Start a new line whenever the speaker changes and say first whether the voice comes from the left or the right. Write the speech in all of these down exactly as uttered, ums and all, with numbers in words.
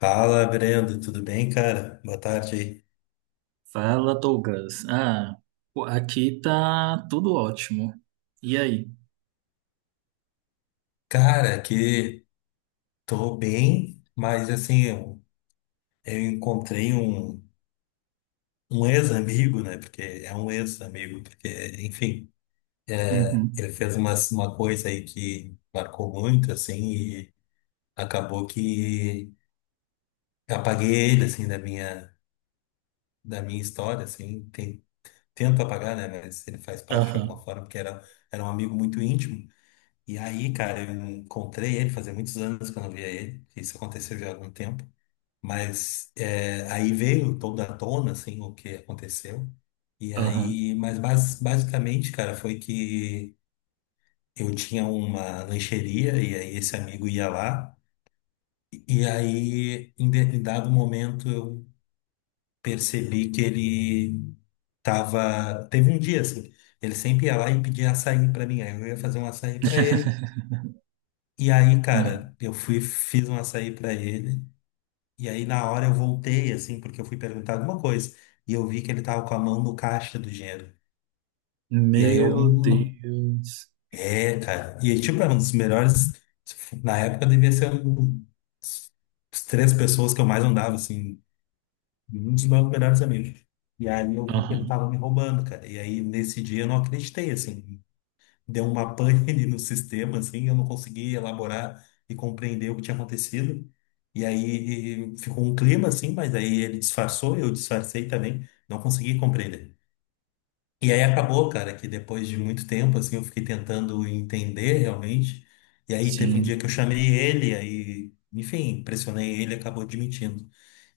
left: Fala, Brendo, tudo bem, cara? Boa tarde aí.
right: Fala, Douglas. Ah, pô, aqui tá tudo ótimo. E aí?
left: Cara, que tô bem, mas assim, eu, eu encontrei um, um ex-amigo, né? Porque é um ex-amigo, porque, enfim,
right: Uhum.
left: ele fez uma, uma coisa aí que marcou muito, assim, e acabou que apaguei ele, assim, da minha, da minha história, assim. Tem, tento apagar, né? Mas ele faz parte de alguma
right: Aham,
left: forma, porque era, era um amigo muito íntimo. E aí, cara, eu encontrei ele, fazia muitos anos que eu não via ele, que isso aconteceu já há algum tempo, mas é, aí veio toda à tona, assim, o que aconteceu, e
right: aham.
left: aí, mas bas- basicamente, cara, foi que eu tinha uma lancheria, e aí esse amigo ia lá, e aí, em de- em dado momento, eu percebi que ele tava, teve um dia, assim, ele sempre ia lá e pedia açaí pra mim, aí eu ia fazer um açaí pra ele. E aí,
right: Ah,
left: cara, eu fui, fiz um açaí pra ele. E aí, na hora, eu voltei, assim, porque eu fui perguntar alguma coisa. E eu vi que ele tava com a mão no caixa do dinheiro. E aí, eu.
right: meu
left: Hum,
right: Deus.
left: É, cara. E, tipo, era um dos melhores. Na época, devia ser um. As três pessoas que eu mais andava, assim. Um dos meus melhores amigos. E aí, eu vi que ele
right: Aham,
left: tava me roubando, cara. E aí, nesse dia, eu não acreditei, assim. Deu uma pane ali no sistema, assim, eu não consegui elaborar e compreender o que tinha acontecido. E aí ficou um clima, assim, mas aí ele disfarçou, eu disfarcei também, não consegui compreender. E aí acabou, cara, que depois de muito tempo, assim, eu fiquei tentando entender realmente. E aí teve um
right: sim.
left: dia que eu chamei ele, aí, enfim, pressionei ele, acabou admitindo.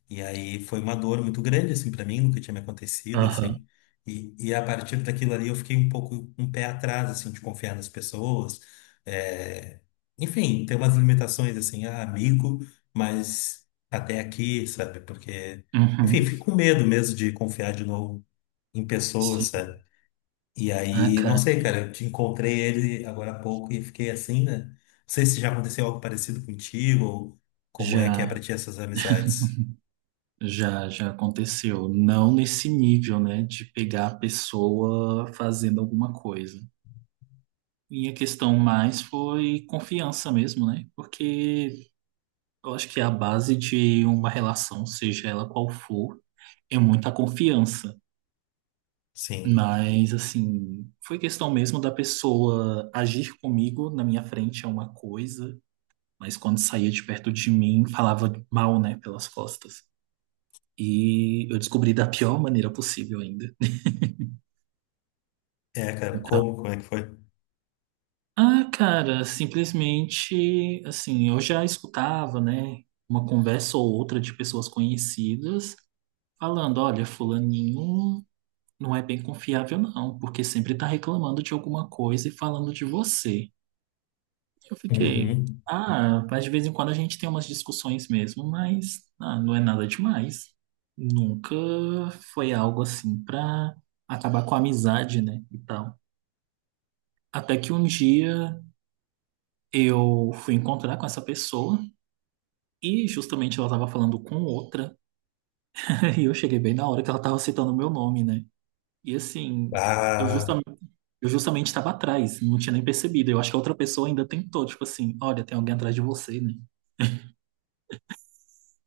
left: E aí foi uma dor muito grande, assim, para mim, nunca tinha me acontecido,
right: Aham,
left: assim. E, e a partir daquilo ali eu fiquei um pouco um pé atrás, assim, de confiar nas pessoas. É... Enfim, tem umas limitações, assim, ah, amigo, mas até aqui, sabe? Porque,
right: uhum,
left: enfim, fico com medo mesmo de confiar de novo em pessoas,
right: sim.
left: sabe? E
right: Ah,
left: aí, não
right: cara,
left: sei, cara, eu te encontrei ele agora há pouco e fiquei assim, né? Não sei se já aconteceu algo parecido contigo ou como é que é
right: já,
left: pra ti essas amizades.
right: já, já aconteceu. Não nesse nível, né, de pegar a pessoa fazendo alguma coisa. Minha questão mais foi confiança mesmo, né? Porque eu acho que a base de uma relação, seja ela qual for, é muita confiança.
left: Sim.
right: Mas, assim, foi questão mesmo da pessoa agir comigo na minha frente é uma coisa, mas quando saía de perto de mim, falava mal, né, pelas costas. E eu descobri da pior maneira possível ainda.
left: É, cara,
right: Então,
left: como? Como é que foi?
right: ah, cara, simplesmente, assim, eu já escutava, né, uma conversa ou outra de pessoas conhecidas falando: olha, fulaninho não é bem confiável, não, porque sempre está reclamando de alguma coisa e falando de você. Eu fiquei:
left: Uhum.
right: ah, mas de vez em quando a gente tem umas discussões mesmo, mas ah, não é nada demais. Nunca foi algo assim pra acabar com a amizade, né? E tal. Até que um dia eu fui encontrar com essa pessoa e justamente ela tava falando com outra. E eu cheguei bem na hora que ela tava citando o meu nome, né? E assim, eu
left: Ah,
right: justamente, eu justamente estava atrás, não tinha nem percebido. Eu acho que a outra pessoa ainda tentou, tipo assim: olha, tem alguém atrás de você, né?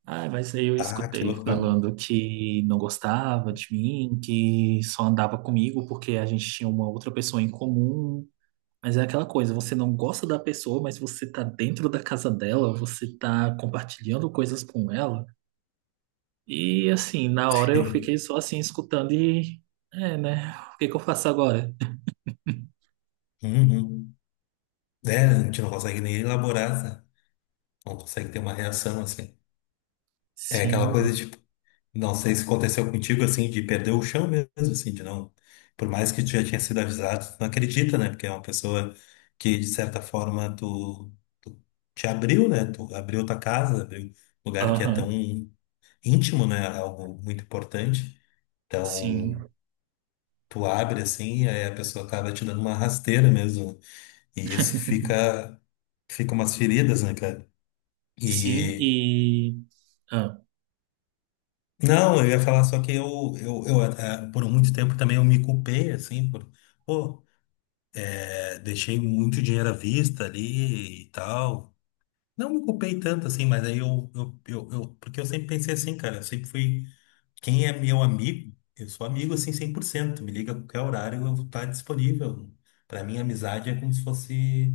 right: Ah, mas aí eu
left: ah, que
right: escutei
left: loucura.
right: falando que não gostava de mim, que só andava comigo porque a gente tinha uma outra pessoa em comum. Mas é aquela coisa, você não gosta da pessoa, mas você tá dentro da casa dela, você tá compartilhando coisas com ela. E assim, na hora eu fiquei só assim escutando e é, né? O que que eu faço agora?
left: Uhum. É, a gente não consegue nem elaborar, sabe? Não consegue ter uma reação, assim. É aquela coisa,
right: Sim.
left: tipo, não sei se aconteceu contigo, assim, de perder o chão mesmo, assim, de não... Por mais que tu já tinha sido avisado, tu não acredita, né? Porque é uma pessoa que, de certa forma, tu, tu te abriu, né? Tu abriu tua casa, abriu um lugar que é tão
right: Aham,
left: íntimo, né? Algo muito importante. Então,
right: sim.
left: tu abre assim, e aí a pessoa acaba te dando uma rasteira mesmo. E isso fica, fica umas feridas, né, cara?
right: Sim,
left: E
right: e. Ah,
left: não, eu ia falar só que eu, eu, eu eh, por muito tempo também eu me culpei, assim, por, pô, eh, deixei muito dinheiro à vista ali e tal. Não me culpei tanto assim, mas aí eu, eu, eu, eu- porque eu sempre pensei assim, cara, eu sempre fui. Quem é meu amigo, eu sou amigo assim cem por cento. Me liga a qualquer horário, eu vou estar disponível. Para mim, amizade é como se fosse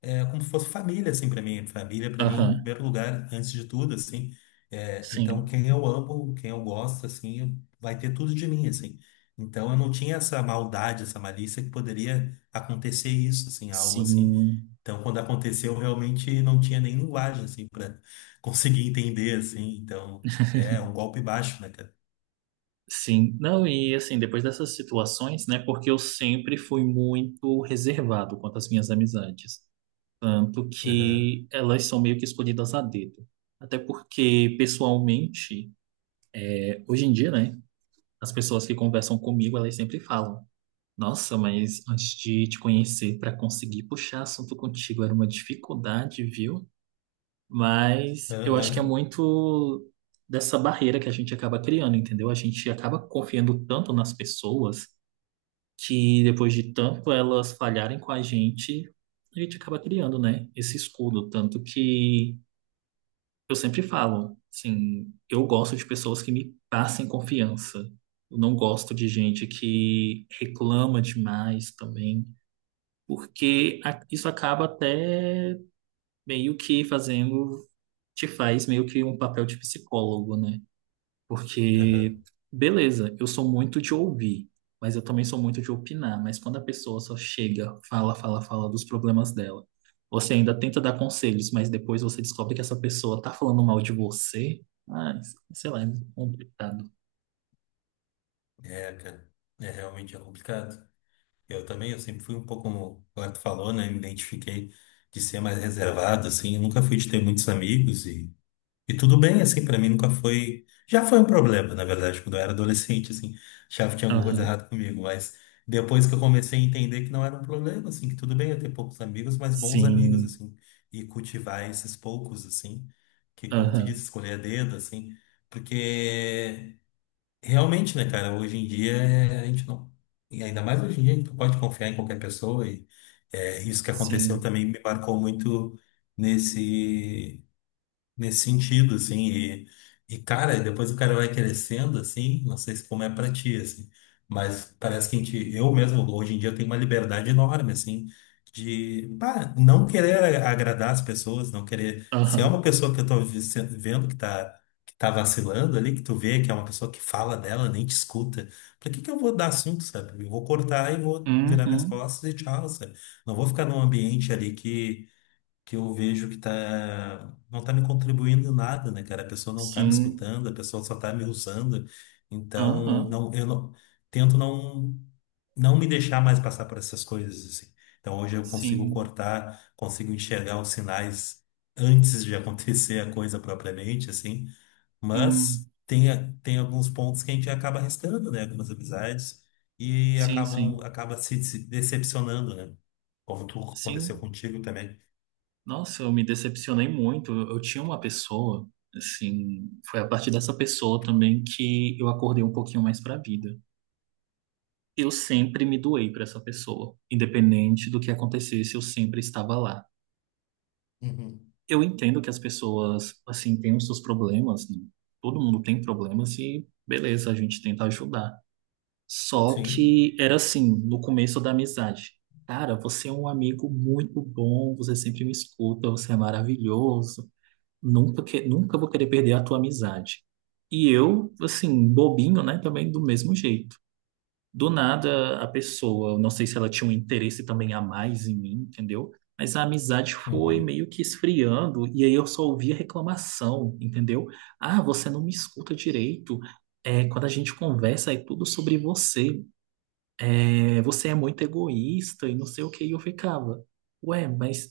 left: é como se fosse família assim para mim. Família para mim, em
right: aham,
left: primeiro lugar, antes de tudo assim. É, então,
right: sim.
left: quem eu amo, quem eu gosto assim, eu- vai ter tudo de mim assim. Então, eu não tinha essa maldade, essa malícia que poderia acontecer isso assim, algo assim.
right: Sim,
left: Então, quando aconteceu, eu realmente não tinha nem linguagem assim para conseguir entender assim. Então, é um golpe baixo, né, cara?
right: sim. Não, e assim, depois dessas situações, né? Porque eu sempre fui muito reservado quanto às minhas amizades. Tanto
left: Aham,
right: que elas são meio que escolhidas a dedo. Até porque, pessoalmente, é, hoje em dia, né? As pessoas que conversam comigo, elas sempre falam: nossa, mas antes de te conhecer, para conseguir puxar assunto contigo era uma dificuldade, viu? Mas eu acho que é
left: aham,
right: muito dessa barreira que a gente acaba criando, entendeu? A gente acaba confiando tanto nas pessoas que depois de tanto elas falharem com a gente, a gente acaba criando, né, esse escudo. Tanto que eu sempre falo, assim, eu gosto de pessoas que me passem confiança. Eu não gosto de gente que reclama demais também, porque a- isso acaba até meio que fazendo, te faz meio que um papel de psicólogo, né?
left: aham.
right: Porque, beleza, eu sou muito de ouvir, mas eu também sou muito de opinar. Mas quando a pessoa só chega, fala, fala, fala dos problemas dela, você ainda tenta dar conselhos, mas depois você descobre que essa pessoa tá falando mal de você, ah, sei lá, é complicado.
left: É, cara, é realmente é complicado. Eu também, eu sempre fui um pouco, como o tu falou, né? Me identifiquei de ser mais reservado, assim. Eu nunca fui de ter muitos amigos e, e tudo bem, assim, pra mim nunca foi. Já foi um problema, na verdade, quando eu era adolescente, assim, achava que tinha alguma coisa
right: Aham,
left: errada comigo, mas depois que eu comecei a entender que não era um problema, assim, que tudo bem eu ter poucos amigos, mas bons amigos,
right: sim,
left: assim, e cultivar esses poucos, assim, que, como tu disse,
right: aham,
left: escolher a dedo, assim, porque. Realmente, né, cara? Hoje em dia é, a gente não. E ainda mais hoje em dia a gente não pode confiar em qualquer pessoa. E é, isso que aconteceu
right: sim,
left: também me marcou muito nesse nesse sentido, assim, e, e cara, depois o cara vai crescendo, assim, não sei se como é pra ti, assim, mas parece que a gente, eu mesmo, hoje em dia, tenho uma liberdade enorme, assim, de, pá, não querer a- agradar as pessoas, não querer, se é
right: aham,
left: uma pessoa que eu tô vi- se- vendo que tá, que tá vacilando ali, que tu vê que é uma pessoa que fala dela, nem te escuta, pra que que eu vou dar assunto, sabe? Eu vou cortar e vou virar minhas
right: uhum,
left: costas e tchau, sabe? Não vou ficar num ambiente ali que eu vejo que tá, não tá me contribuindo em nada, né, cara? A pessoa não tá me
right: sim,
left: escutando, a pessoa só tá me usando. Então,
right: aham,
left: não, eu não, tento não, não me deixar mais passar por essas coisas, assim. Então, hoje eu consigo
right: sim,
left: cortar, consigo enxergar os sinais antes de acontecer a coisa propriamente, assim.
right: hum,
left: Mas tem, a- tem alguns pontos que a gente acaba arriscando, né? Algumas amizades e
right: sim,
left: acabam,
right: sim.
left: acaba se se decepcionando, né? Como tu aconteceu
right: Sim,
left: contigo também.
right: nossa, eu me decepcionei muito. Eu eu tinha uma pessoa, assim, foi a partir dessa pessoa também que eu acordei um pouquinho mais para a vida. Eu sempre me doei para essa pessoa, independente do que acontecesse, eu sempre estava lá. Eu entendo que as pessoas, assim, têm os seus problemas, né? Todo mundo tem problemas e beleza, a gente tenta ajudar. Só
left: Sim.
right: que era assim, no começo da amizade. Cara, você é um amigo muito bom, você sempre me escuta, você é maravilhoso. Nunca, que, nunca vou querer perder a tua amizade. E eu, assim, bobinho, né? Também do mesmo jeito. Do nada, a pessoa, eu não sei se ela tinha um interesse também a mais em mim, entendeu? Mas a amizade foi
left: Uhum.
right: meio que esfriando, e aí eu só ouvia reclamação, entendeu? Ah, você não me escuta direito. É, quando a gente conversa, é tudo sobre você, é, você é muito egoísta e não sei o que. E eu ficava, ué, mas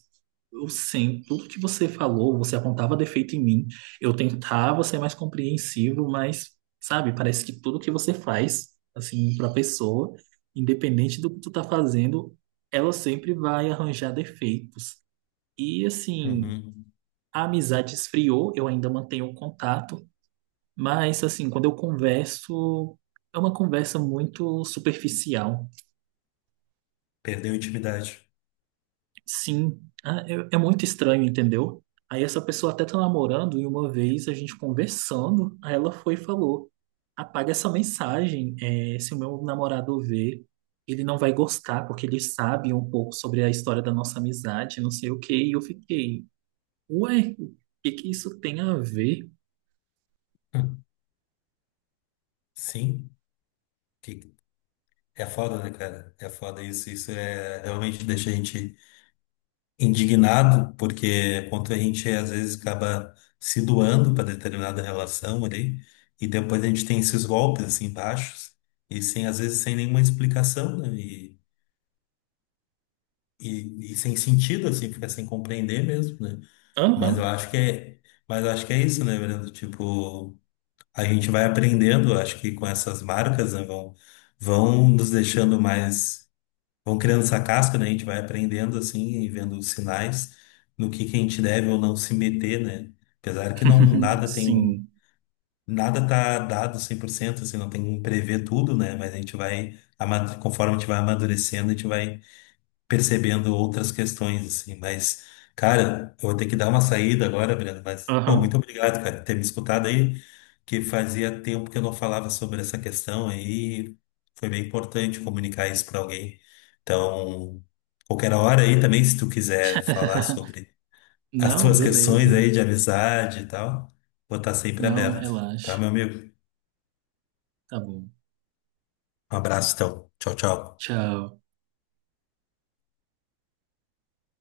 right: eu sei tudo que você falou, você apontava defeito em mim, eu tentava ser mais compreensivo, mas, sabe, parece que tudo que você faz, assim, pra pessoa, independente do que tu tá fazendo, ela sempre vai arranjar defeitos. E, assim,
left: Uhum.
right: a amizade esfriou, eu ainda mantenho o contato, mas, assim, quando eu converso, é uma conversa muito superficial.
left: Perdeu a intimidade.
right: Sim, ah, é, é muito estranho, entendeu? Aí essa pessoa até tá namorando e uma vez a gente conversando, aí ela foi e falou: apaga essa mensagem, é, se o meu namorado ver, ele não vai gostar, porque ele sabe um pouco sobre a história da nossa amizade, não sei o quê. E eu fiquei: ué, o que que isso tem a ver?
left: Hum. Sim. Que- É foda, né, cara? É foda isso. Isso é realmente deixa a gente indignado, porque quanto a gente às vezes acaba se doando para determinada relação ali, e depois a gente tem esses golpes assim baixos, e sem, às vezes sem nenhuma explicação, né? E, e, e sem sentido, assim, fica sem compreender mesmo, né? Mas eu
right: Aham.
left: acho que é, mas eu acho que é isso, né, Brando? Tipo. A gente vai aprendendo, acho que com essas marcas, né, vão, vão nos deixando mais, vão criando essa casca, né, a gente vai aprendendo assim e vendo os sinais no que que a gente deve ou não se meter, né? Apesar que não nada tem
right: Sim,
left: nada tá dado cem por cento assim, não tem como prever tudo, né? Mas a gente vai ama- conforme a gente vai amadurecendo, a gente vai percebendo outras questões, assim. Mas, cara, eu vou ter que dar uma saída agora, Breno. Mas, pô,
right: aham.
left: muito obrigado, cara, por ter me escutado aí, que fazia tempo que eu não falava sobre essa questão aí. Foi bem importante comunicar isso para alguém. Então, qualquer hora aí também, se tu quiser falar sobre as
right: Não,
left: tuas questões
right: beleza.
left: aí de amizade e tal, vou estar sempre
right: Não,
left: aberto, tá,
right: relaxa.
left: meu amigo?
right: Tá bom.
left: Um abraço, então. Tchau, tchau.
right: Tchau.